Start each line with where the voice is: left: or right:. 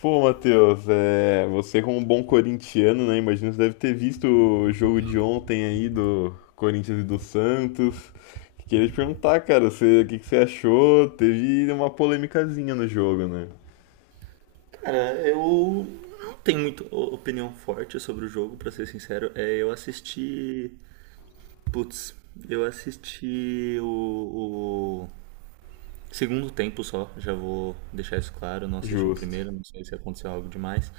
left: Pô, Matheus, você como um bom corintiano, né? Imagino que você deve ter visto o jogo de ontem aí do Corinthians e do Santos. Queria te perguntar, cara, o que que você achou? Teve uma polêmicazinha no jogo, né?
right: Cara, eu não tenho muito opinião forte sobre o jogo, pra ser sincero. Eu assisti. Putz, eu assisti o segundo tempo só, já vou deixar isso claro. Não assisti o
left: Justo.
right: primeiro, não sei se aconteceu algo demais.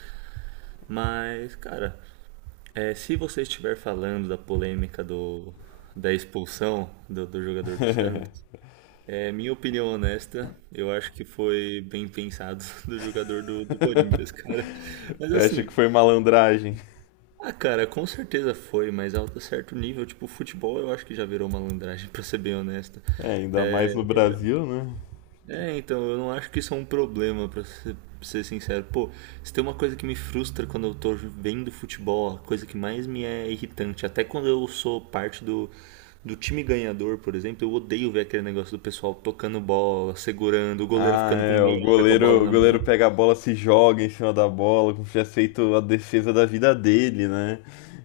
right: Mas, cara, se você estiver falando da polêmica da expulsão do jogador do Santos, é minha opinião honesta. Eu acho que foi bem pensado do jogador do Corinthians, cara. Mas
left: Você acha
right: assim,
left: que foi malandragem?
right: ah, cara, com certeza foi, mas alto certo nível, tipo, futebol eu acho que já virou malandragem, pra ser bem honesto.
left: É, ainda mais
right: É,
left: no
right: eu-
left: Brasil, né?
right: então, eu não acho que isso é um problema, pra ser sincero. Pô, se tem uma coisa que me frustra quando eu tô vendo futebol, a coisa que mais me é irritante, até quando eu sou parte do, do time ganhador, por exemplo, eu odeio ver aquele negócio do pessoal tocando bola, segurando, o goleiro
left: Ah,
right: ficando com
left: é, o
right: meia hora com a bola
left: goleiro, o
right: na
left: goleiro
right: mão.
left: pega a bola, se joga em cima da bola, como se tivesse feito a defesa da vida dele, né?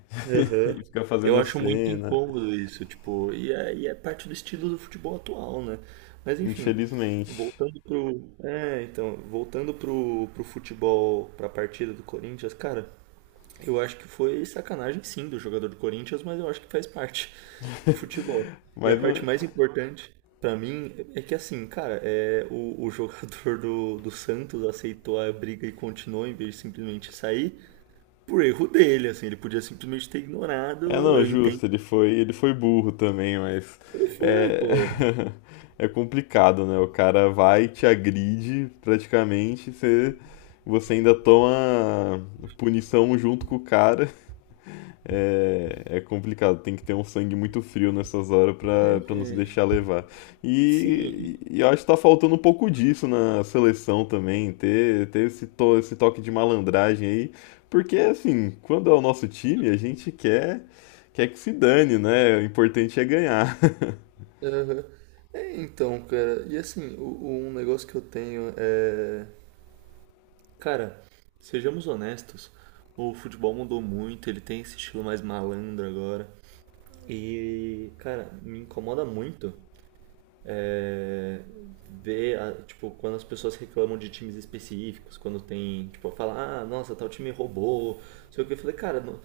right: Aham.
left: E fica
right: Eu
left: fazendo
right: acho muito
left: cena,
right: incômodo isso, tipo, e é parte do estilo do futebol atual, né? Mas enfim,
left: infelizmente.
right: voltando pro futebol, pra partida do Corinthians, cara, eu acho que foi sacanagem sim do jogador do Corinthians, mas eu acho que faz parte do futebol. E a
left: Mas não-
right: parte mais importante pra mim é que assim, cara, o jogador do Santos aceitou a briga e continuou em vez de simplesmente sair por erro dele, assim, ele podia simplesmente ter
left: é
right: ignorado,
left: não, é
right: eu entendo.
left: justo, ele foi burro também, mas
right: Ele foi,
left: é
right: pô.
left: é complicado, né? O cara vai, te agride praticamente, você ainda toma punição junto com o cara. É, é complicado, tem que ter um sangue muito frio nessas horas pra, pra não se
right: É,
left: deixar levar.
right: sim.
left: E eu acho que tá faltando um pouco disso na seleção também, ter esse, esse toque de malandragem aí, porque assim, quando é o nosso time, a gente quer, quer que se dane, né? O importante é ganhar.
right: Aham. É, então, cara, e assim, um negócio que eu tenho é. Cara, sejamos honestos, o futebol mudou muito, ele tem esse estilo mais malandro agora. E, cara, me incomoda muito é, ver, tipo, quando as pessoas reclamam de times específicos, quando tem, tipo, fala, ah, nossa, tal time roubou, não sei o que. Eu falei, cara,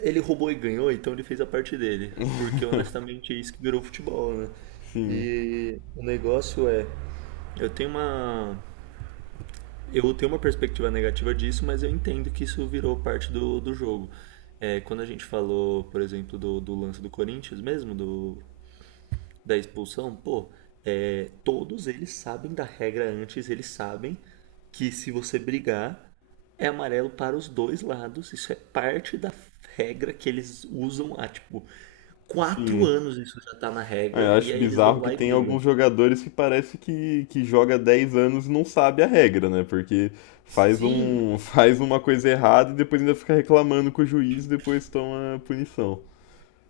right: ele roubou e ganhou, então ele fez a parte dele. Porque, honestamente, é isso que virou futebol, né?
left: Sim,
right: E o negócio é, eu tenho uma, eu tenho uma perspectiva negativa disso, mas eu entendo que isso virou parte do jogo. É, quando a gente falou, por exemplo, do lance do Corinthians mesmo, da expulsão, pô, é, todos eles sabem da regra antes, eles sabem que se você brigar, é amarelo para os dois lados. Isso é parte da regra que eles usam há, tipo, quatro
left: sim.
right: anos isso já tá na
left: É, eu
right: regra, e
left: acho
right: aí eles vão
left: bizarro que
right: lá e
left: tem
right: brigam.
left: alguns jogadores que parece que joga 10 anos e não sabe a regra, né? Porque faz
right: Sim,
left: um, faz uma coisa errada e depois ainda fica reclamando com o juiz e depois toma punição.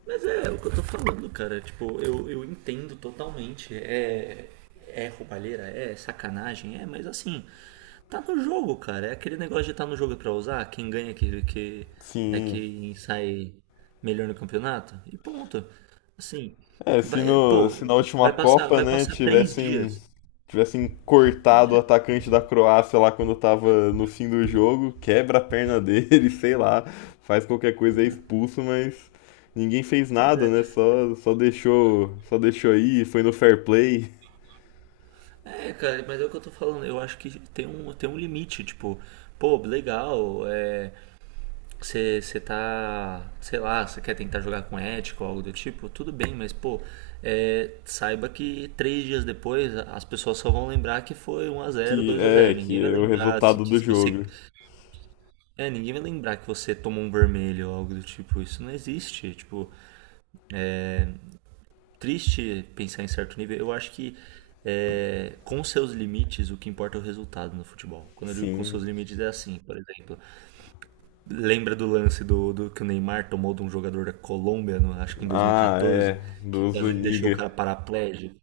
right: mas é o que eu tô falando, cara. Tipo, eu entendo totalmente. É, é roubalheira, é sacanagem, é, mas assim, tá no jogo, cara. É aquele negócio de estar no jogo é pra usar. Quem ganha é que é
left: Sim.
right: quem sai melhor no campeonato. E ponto. Assim,
left: É,
right: vai,
left: se
right: pô,
left: na última Copa,
right: vai
left: né,
right: passar três
left: tivessem
right: dias.
left: tivessem cortado o
right: É,
left: atacante da Croácia lá quando tava no fim do jogo, quebra a perna dele, sei lá, faz qualquer coisa, é expulso, mas ninguém fez
right: mas
left: nada,
right: é,
left: né? Só deixou aí, foi no fair play,
right: É, cara, mas é o que eu tô falando. Eu acho que tem tem um limite. Tipo, pô, legal, é, você tá, sei lá, você quer tentar jogar com ética ou algo do tipo, tudo bem, mas pô, é, saiba que 3 dias depois as pessoas só vão lembrar que foi um a zero, dois a zero.
left: que
right: Ninguém vai
left: é o
right: lembrar se,
left: resultado
right: que
left: do
right: se você.
left: jogo.
right: É, ninguém vai lembrar que você tomou um vermelho ou algo do tipo. Isso não existe. Tipo, triste pensar em certo nível. Eu acho que é, com seus limites, o que importa é o resultado no futebol. Quando eu digo com
left: Sim.
right: seus limites, é assim, por exemplo. Lembra do lance do que o Neymar tomou de um jogador da Colômbia, acho que em
left: Ah,
right: 2014,
left: é,
right: que
left: do
right: quase ele deixou o
left: Zuniga.
right: cara paraplégico?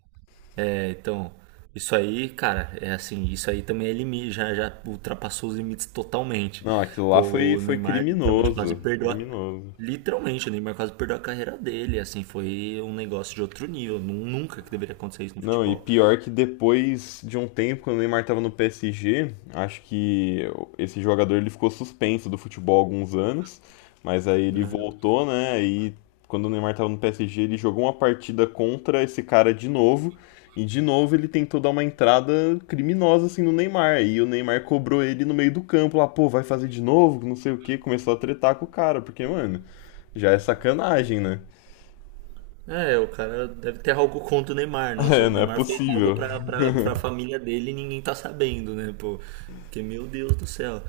right: É, então, isso aí, cara, é assim, isso aí também é limite, já, já ultrapassou os limites totalmente.
left: Não,
right: Pô, o
left: foi
right: Neymar literalmente quase
left: criminoso,
right: perdeu a.
left: criminoso.
right: Literalmente, o Neymar quase perdeu a carreira dele, assim, foi um negócio de outro nível. Nunca que deveria acontecer isso no
left: Não, e
right: futebol.
left: pior que depois de um tempo, quando o Neymar estava no PSG, acho que esse jogador ele ficou suspenso do futebol há alguns anos, mas aí ele
right: Né?
left: voltou, né? E quando o Neymar estava no PSG, ele jogou uma partida contra esse cara de novo, e de novo ele tentou dar uma entrada criminosa assim no Neymar, e o Neymar cobrou ele no meio do campo, lá, pô, vai fazer de novo, não sei o quê, começou a tretar com o cara, porque, mano, já é sacanagem, né?
right: É, o cara deve ter algo contra o Neymar. Nossa,
left: É,
right: o
left: não é
right: Neymar fez algo
left: possível.
right: pra família dele e ninguém tá sabendo, né, pô? Porque, meu Deus do céu.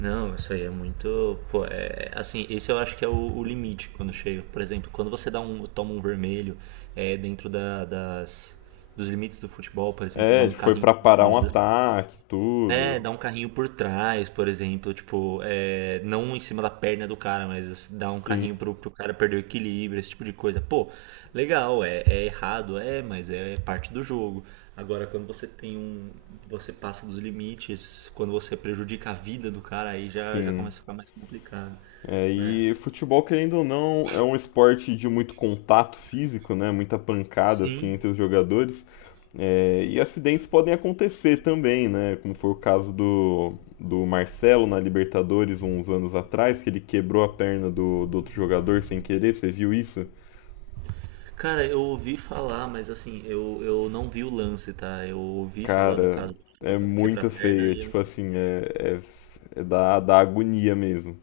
right: Não, isso aí é muito. Pô, é. Assim, esse eu acho que é o limite quando chega. Por exemplo, quando você toma um vermelho, é dentro dos limites do futebol, por exemplo, dá
left: É,
right: um
left: tipo, foi
right: carrinho
left: pra parar um
right: mais
left: ataque,
right: é, dá
left: tudo.
right: um carrinho por trás, por exemplo, tipo, é, não em cima da perna do cara, mas dá um
left: Sim,
right: carrinho pro cara perder o equilíbrio, esse tipo de coisa. Pô, legal, é, é errado, é, mas é parte do jogo. Agora, quando você tem você passa dos limites, quando você prejudica a vida do cara, aí já, já
left: sim.
right: começa a ficar mais complicado,
left: É,
right: né?
left: e futebol, querendo ou não, é um esporte de muito contato físico, né? Muita pancada assim
right: Sim.
left: entre os jogadores. É, e acidentes podem acontecer também, né? Como foi o caso do, do Marcelo na Libertadores uns anos atrás, que ele quebrou a perna do, do outro jogador sem querer, você viu isso?
right: Cara, eu ouvi falar, mas assim, eu não vi o lance, tá? Eu ouvi falar do
left: Cara,
right: caso
left: é
right: do
left: muito
right: quebra-perna
left: feio. É,
right: e
left: tipo
right: eu...
left: assim, é da, da agonia mesmo.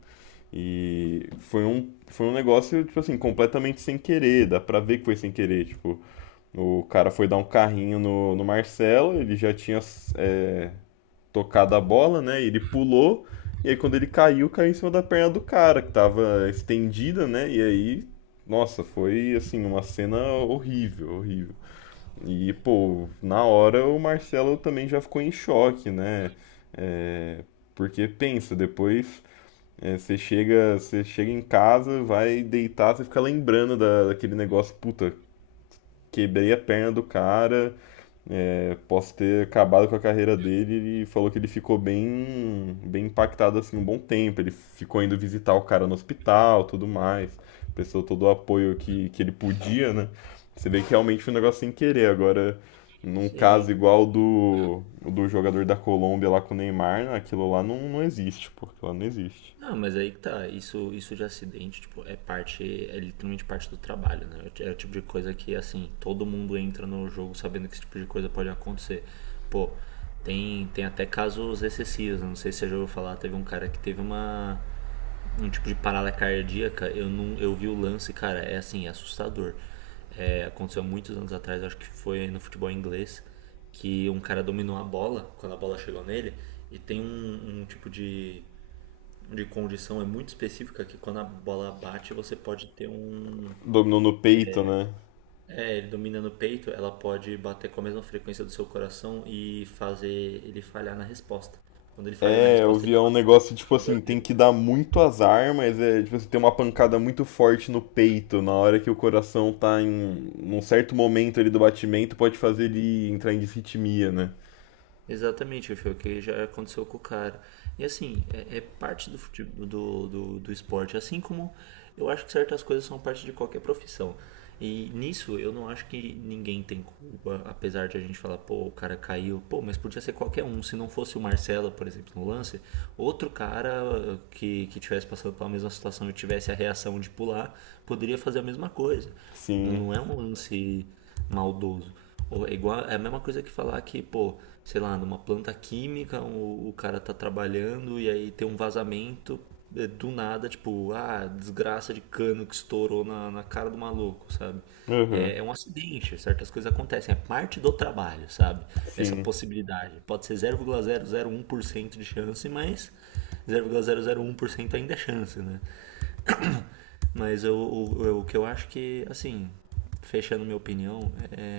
left: E foi um negócio, tipo assim, completamente sem querer, dá pra ver que foi sem querer, tipo, o cara foi dar um carrinho no, no Marcelo, ele já tinha é, tocado a bola, né, e ele pulou, e aí quando ele caiu, caiu em cima da perna do cara, que tava estendida, né, e aí, nossa, foi, assim, uma cena horrível, horrível. E, pô, na hora o Marcelo também já ficou em choque, né, é, porque pensa, depois você chega em casa, vai deitar, você fica lembrando da, daquele negócio, puta, quebrei a perna do cara, posso ter acabado com a carreira dele. Ele falou que ele ficou bem, bem impactado assim um bom tempo. Ele ficou indo visitar o cara no hospital, tudo mais. Prestou todo o apoio que ele podia, né? Você vê que realmente foi um negócio sem querer. Agora, num caso
right: Sim.
left: igual do, do jogador da Colômbia lá com o Neymar, né, aquilo lá não, não existe, porque lá não existe.
right: Não, mas aí que tá, isso de acidente, tipo, é parte, é literalmente parte do trabalho, né? É o tipo de coisa que, assim, todo mundo entra no jogo sabendo que esse tipo de coisa pode acontecer. Pô, tem até casos excessivos, né? Não sei se você já ouviu falar, teve um cara que teve uma, um tipo de parada cardíaca, eu não, eu vi o lance, cara, é assim, é assustador. É, aconteceu há muitos anos atrás, acho que foi no futebol inglês, que um cara dominou a bola, quando a bola chegou nele, e tem um, um tipo de condição é muito específica que quando a bola bate você pode ter um
left: Dominou no peito, né?
right: é ele domina no peito ela pode bater com a mesma frequência do seu coração e fazer ele falhar na resposta quando ele falhar na
left: É, eu
right: resposta ele
left: via um negócio tipo assim,
right: bate
left: tem que
right: no
left: dar muito azar, mas é tipo assim, tem uma pancada muito forte no peito, na hora que o coração tá em num certo momento ali do batimento, pode fazer ele entrar em disritmia, né?
right: exatamente, foi o que já aconteceu com o cara. E assim, é, é parte do, fute- do, do, do esporte, assim como eu acho que certas coisas são parte de qualquer profissão. E nisso eu não acho que ninguém tem culpa, apesar de a gente falar, pô, o cara caiu, pô, mas podia ser qualquer um. Se não fosse o Marcelo, por exemplo, no lance, outro cara que tivesse passando pela mesma situação e tivesse a reação de pular, poderia fazer a mesma coisa.
left: Sim.
right: Não é um lance maldoso. Ou é igual, é a mesma coisa que falar que, pô, sei lá, numa planta química, o cara tá trabalhando e aí tem um vazamento é, do nada, tipo, ah, desgraça de cano que estourou na cara do maluco, sabe?
left: Aham.
right: É, é um acidente, certas coisas acontecem, é parte do trabalho, sabe? Essa
left: Sim.
right: possibilidade. Pode ser zero vírgula zero zero um por cento de chance, mas zero vírgula zero zero um por cento ainda é chance, né? Mas o que eu acho que, assim, fechando minha opinião, é,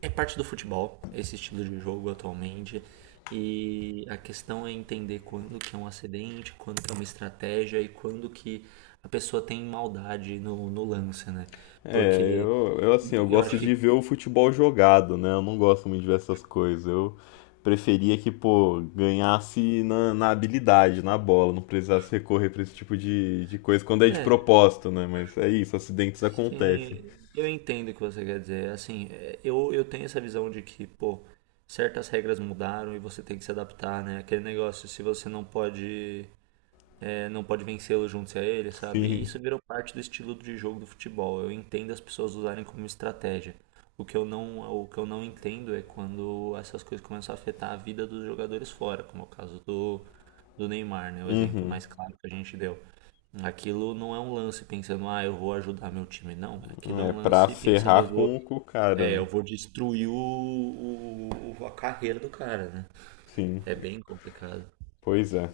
right: é parte do futebol, esse estilo de jogo atualmente. E a questão é entender quando que é um acidente, quando que é uma estratégia e quando que a pessoa tem maldade no lance, né?
left: É,
right: Porque
left: eu assim, eu
right: eu
left: gosto
right: acho
left: de
right: que.
left: ver o futebol jogado, né? Eu não gosto muito de ver essas coisas. Eu preferia que, pô, ganhasse na, na habilidade, na bola, não precisasse recorrer pra esse tipo de coisa quando é de
right: É,
left: propósito, né? Mas é isso, acidentes acontecem.
right: sim, eu entendo o que você quer dizer. Assim, é, eu tenho essa visão de que, pô, certas regras mudaram e você tem que se adaptar, né? Aquele negócio, se você não pode é, não pode vencê-lo junto-se a ele, sabe? E
left: Sim.
right: isso virou parte do estilo de jogo do futebol. Eu entendo as pessoas usarem como estratégia. O que eu não entendo é quando essas coisas começam a afetar a vida dos jogadores fora, como é o caso do Neymar, né? O exemplo
left: Uhum.
right: mais claro que a gente deu. Aquilo não é um lance pensando, ah, eu vou ajudar meu time. Não, aquilo é
left: É
right: um
left: pra
right: lance pensando, eu
left: ferrar
right: vou,
left: com o cara,
right: é,
left: né?
right: eu vou destruir a carreira do cara, né?
left: Sim.
right: É bem complicado.
left: Pois é.